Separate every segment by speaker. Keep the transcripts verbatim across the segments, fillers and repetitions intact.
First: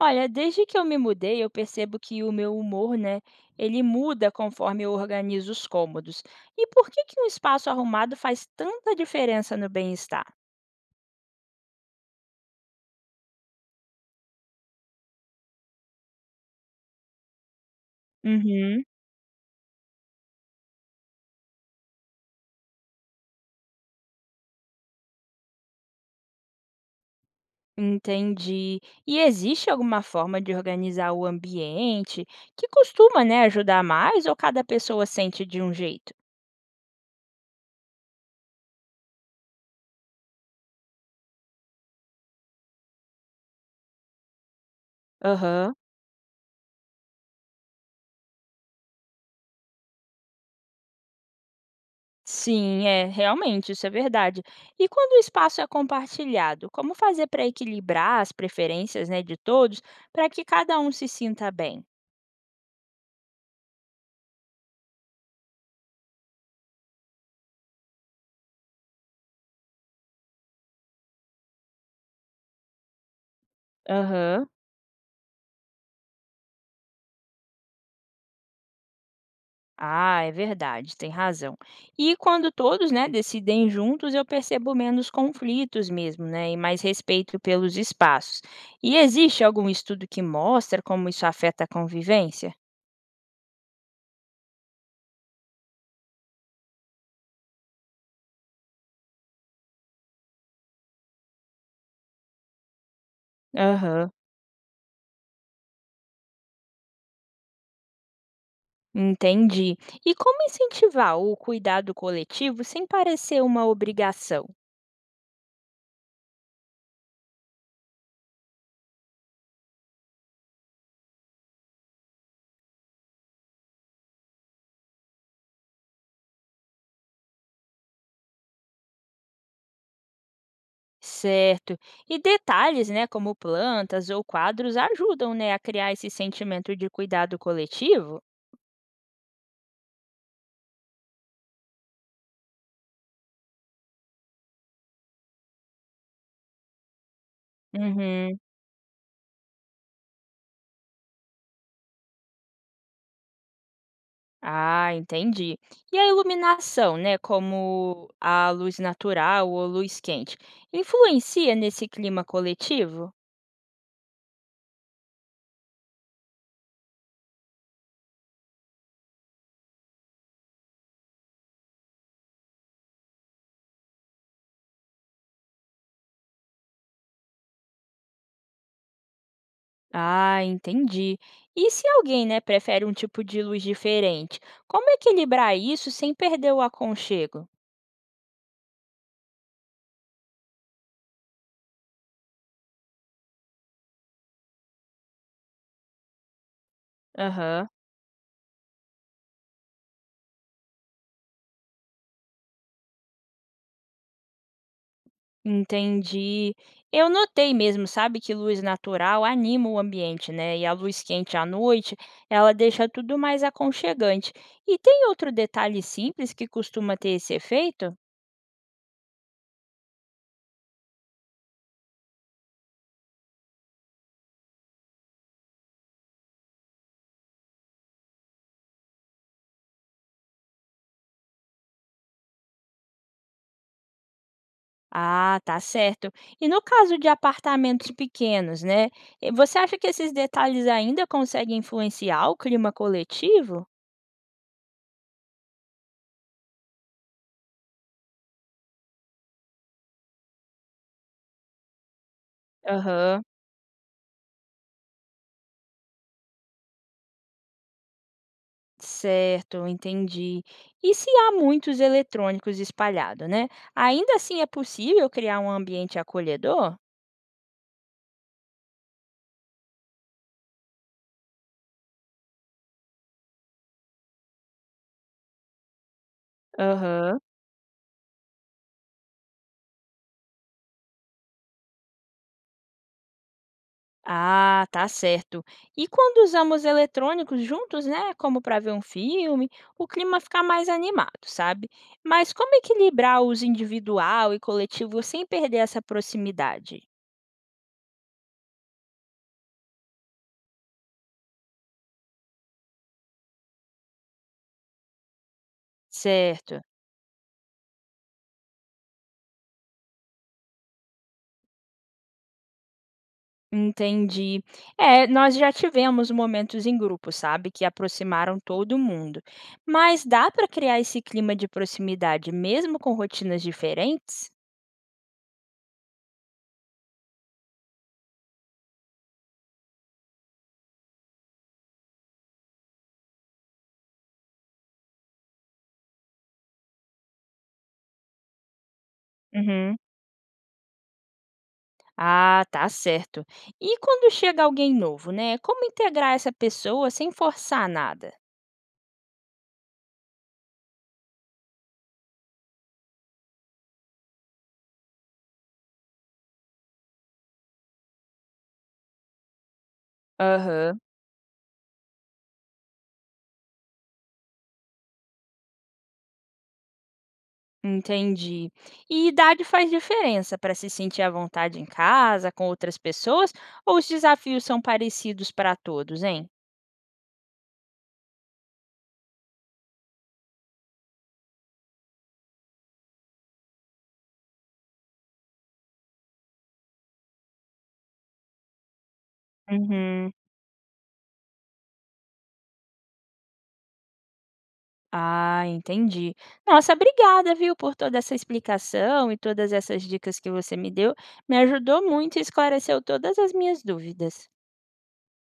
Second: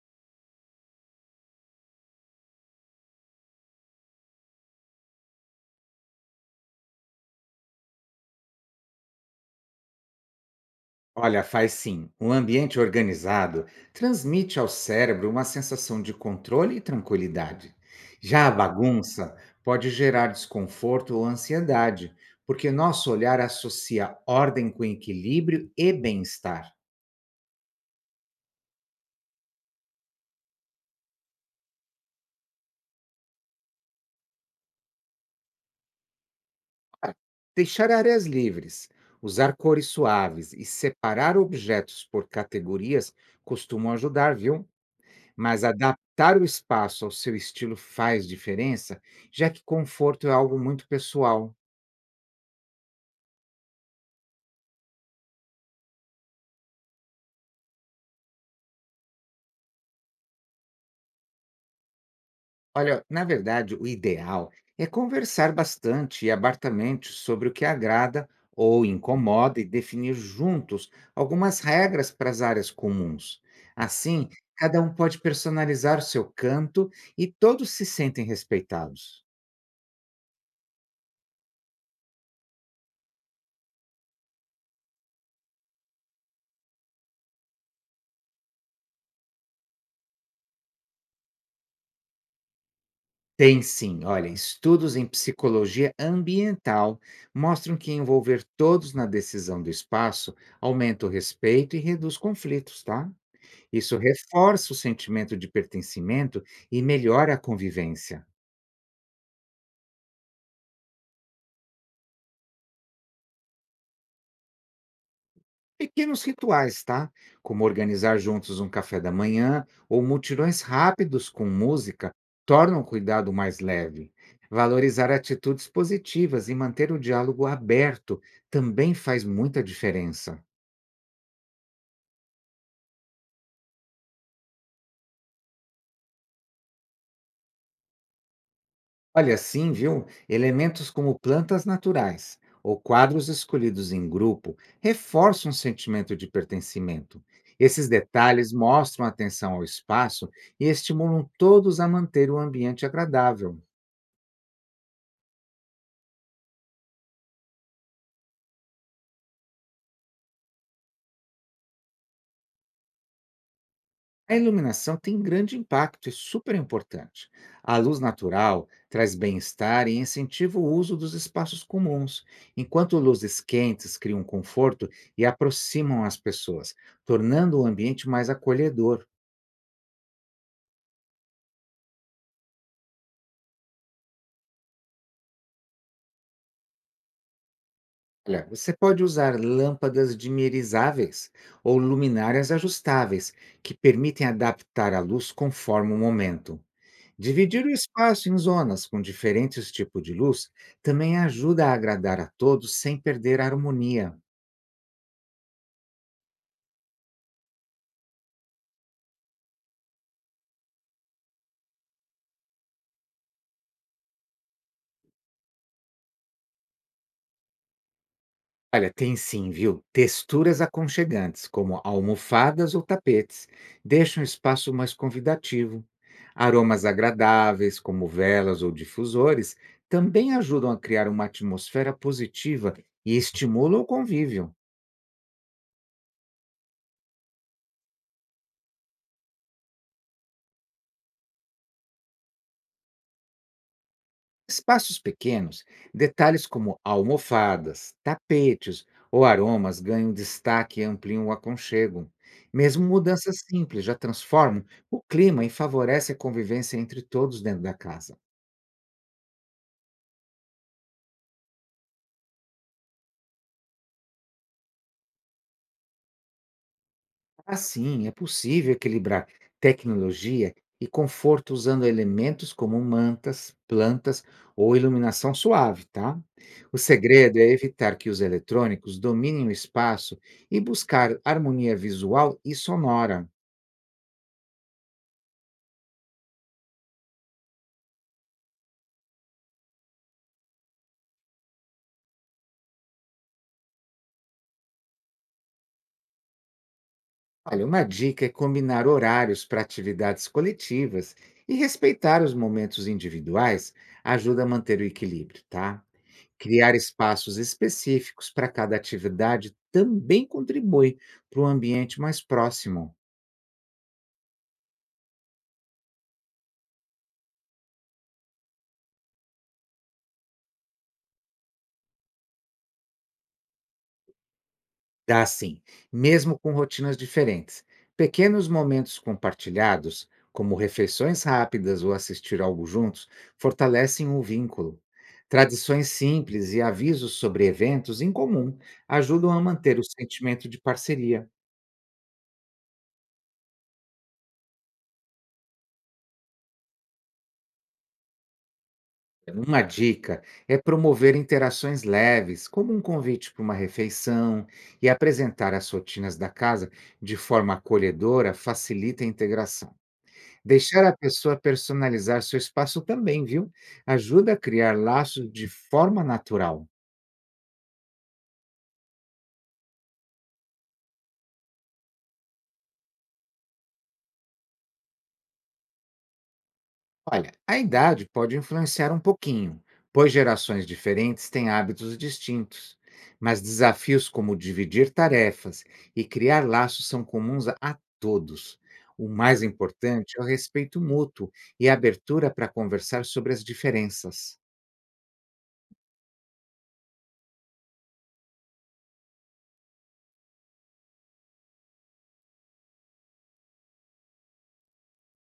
Speaker 1: Olha, desde que eu me mudei, eu percebo que o meu humor, né, ele muda conforme eu organizo os cômodos. E por que que um espaço arrumado faz tanta diferença no bem-estar?
Speaker 2: Olha, faz sim. Um ambiente organizado transmite ao cérebro uma sensação de controle e tranquilidade. Já a
Speaker 1: Uhum,
Speaker 2: bagunça pode gerar desconforto ou ansiedade, porque nosso olhar associa ordem com equilíbrio e bem-estar.
Speaker 1: entendi. E existe alguma forma de organizar o ambiente que costuma, né, ajudar mais ou cada pessoa sente de um jeito?
Speaker 2: Deixar áreas livres, usar cores suaves e separar objetos por categorias costumam ajudar, viu? Mas
Speaker 1: Aham.
Speaker 2: adaptar o espaço ao seu estilo faz diferença, já que conforto é algo muito pessoal.
Speaker 1: Sim, é, realmente, isso é verdade. E quando o espaço é compartilhado, como fazer para equilibrar as preferências, né, de todos, para que cada um se sinta bem?
Speaker 2: Olha, na verdade, o ideal é conversar bastante e abertamente sobre o que agrada ou incomoda e definir juntos algumas regras para as áreas comuns. Assim,
Speaker 1: Aham.
Speaker 2: cada um pode personalizar o seu canto e todos se sentem respeitados.
Speaker 1: Ah, é verdade, tem razão. E quando todos, né, decidem juntos, eu percebo menos conflitos mesmo, né, e mais respeito pelos espaços. E existe algum estudo que mostra como isso afeta a convivência?
Speaker 2: Tem sim, olha, estudos em psicologia ambiental mostram que envolver todos na decisão do espaço aumenta o respeito e reduz conflitos, tá? Isso
Speaker 1: Aham.
Speaker 2: reforça o sentimento de pertencimento e melhora a convivência.
Speaker 1: Entendi. E como incentivar o cuidado coletivo sem parecer uma obrigação?
Speaker 2: Pequenos rituais, tá? Como organizar juntos um café da manhã ou mutirões rápidos com música, tornam o cuidado mais leve. Valorizar atitudes positivas e manter o diálogo aberto também faz muita diferença.
Speaker 1: Certo. E detalhes, né, como plantas ou quadros ajudam, né, a criar esse sentimento de cuidado coletivo?
Speaker 2: Olha, sim, viu? Elementos como plantas naturais ou quadros escolhidos em grupo reforçam o sentimento de pertencimento. Esses
Speaker 1: Uhum.
Speaker 2: detalhes mostram atenção ao espaço e estimulam todos a manter o ambiente agradável.
Speaker 1: Ah, entendi. E a iluminação, né, como a luz natural ou luz quente, influencia nesse clima coletivo?
Speaker 2: A iluminação tem grande impacto e super importante. A luz natural traz bem-estar e incentiva o uso dos espaços comuns, enquanto luzes quentes criam conforto e aproximam as pessoas, tornando o ambiente mais acolhedor.
Speaker 1: Ah, entendi. E se alguém, né, prefere um tipo de luz diferente, como equilibrar isso sem perder o aconchego?
Speaker 2: Olha, você pode usar lâmpadas dimerizáveis ou luminárias ajustáveis, que permitem adaptar a luz conforme o momento. Dividir
Speaker 1: Aham.
Speaker 2: o espaço em zonas com diferentes tipos de luz também ajuda a agradar a todos sem perder a harmonia.
Speaker 1: Entendi. Eu notei mesmo, sabe, que luz natural anima o ambiente, né? E a luz quente à noite, ela deixa tudo mais aconchegante. E tem outro detalhe simples que costuma ter esse efeito?
Speaker 2: Olha, tem sim, viu? Texturas aconchegantes, como almofadas ou tapetes, deixam o espaço mais convidativo. Aromas agradáveis, como velas ou difusores, também ajudam a criar uma atmosfera positiva e estimulam o convívio.
Speaker 1: Ah, tá certo. E no caso de apartamentos pequenos, né? eh, Você acha que esses detalhes ainda conseguem influenciar o clima coletivo?
Speaker 2: Espaços pequenos, detalhes como almofadas, tapetes ou aromas ganham destaque e ampliam o aconchego. Mesmo
Speaker 1: Aham,
Speaker 2: mudanças simples já transformam o clima e favorecem a convivência entre todos dentro da casa.
Speaker 1: certo, entendi. E se há muitos eletrônicos espalhados, né? Ainda assim é possível criar um ambiente acolhedor?
Speaker 2: Assim, é possível equilibrar tecnologia e conforto usando elementos como mantas, plantas ou iluminação suave, tá? O
Speaker 1: Aham.
Speaker 2: segredo é evitar que os eletrônicos dominem o espaço e buscar harmonia visual e sonora.
Speaker 1: Ah, tá certo. E quando usamos eletrônicos juntos, né, como para ver um filme, o clima fica mais animado, sabe? Mas como equilibrar o uso individual e coletivo sem perder essa proximidade?
Speaker 2: Olha, uma dica é combinar horários para atividades coletivas e respeitar os momentos individuais ajuda a manter o equilíbrio, tá?
Speaker 1: Certo,
Speaker 2: Criar espaços específicos para cada atividade também contribui para um ambiente mais próximo.
Speaker 1: entendi. É, nós já tivemos momentos em grupo, sabe, que aproximaram todo mundo. Mas dá para criar esse clima de proximidade mesmo com rotinas diferentes?
Speaker 2: Dá sim, mesmo com rotinas diferentes. Pequenos momentos compartilhados, como refeições rápidas ou assistir algo juntos, fortalecem o vínculo. Tradições simples e avisos sobre eventos em comum ajudam a
Speaker 1: Uhum.
Speaker 2: manter o sentimento de parceria.
Speaker 1: Ah, tá certo. E quando chega alguém novo, né? Como integrar essa pessoa sem forçar nada?
Speaker 2: É uma dica é promover interações leves, como um convite para uma refeição, e apresentar as rotinas da casa de forma acolhedora facilita a integração.
Speaker 1: Aham.
Speaker 2: Deixar a pessoa personalizar seu espaço também, viu? Ajuda a criar laços de forma natural.
Speaker 1: Entendi. E idade faz diferença para se sentir à vontade em casa, com outras pessoas, ou os desafios são parecidos para todos, hein?
Speaker 2: Olha, a idade pode influenciar um pouquinho, pois gerações diferentes têm hábitos distintos. Mas desafios como dividir tarefas e criar laços são comuns a a todos. O mais
Speaker 1: Uhum.
Speaker 2: importante é o respeito mútuo e a abertura para conversar sobre as diferenças.
Speaker 1: Ah, entendi. Nossa, obrigada, viu, por toda essa explicação e todas essas dicas que você me deu. Me ajudou muito e esclareceu todas as minhas dúvidas.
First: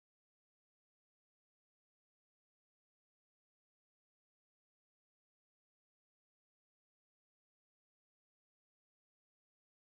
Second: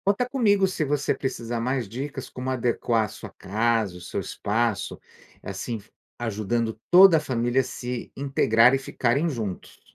Speaker 2: Conta comigo se você precisar mais dicas como adequar a sua casa, o seu espaço, assim ajudando toda a família a se integrar e ficarem juntos.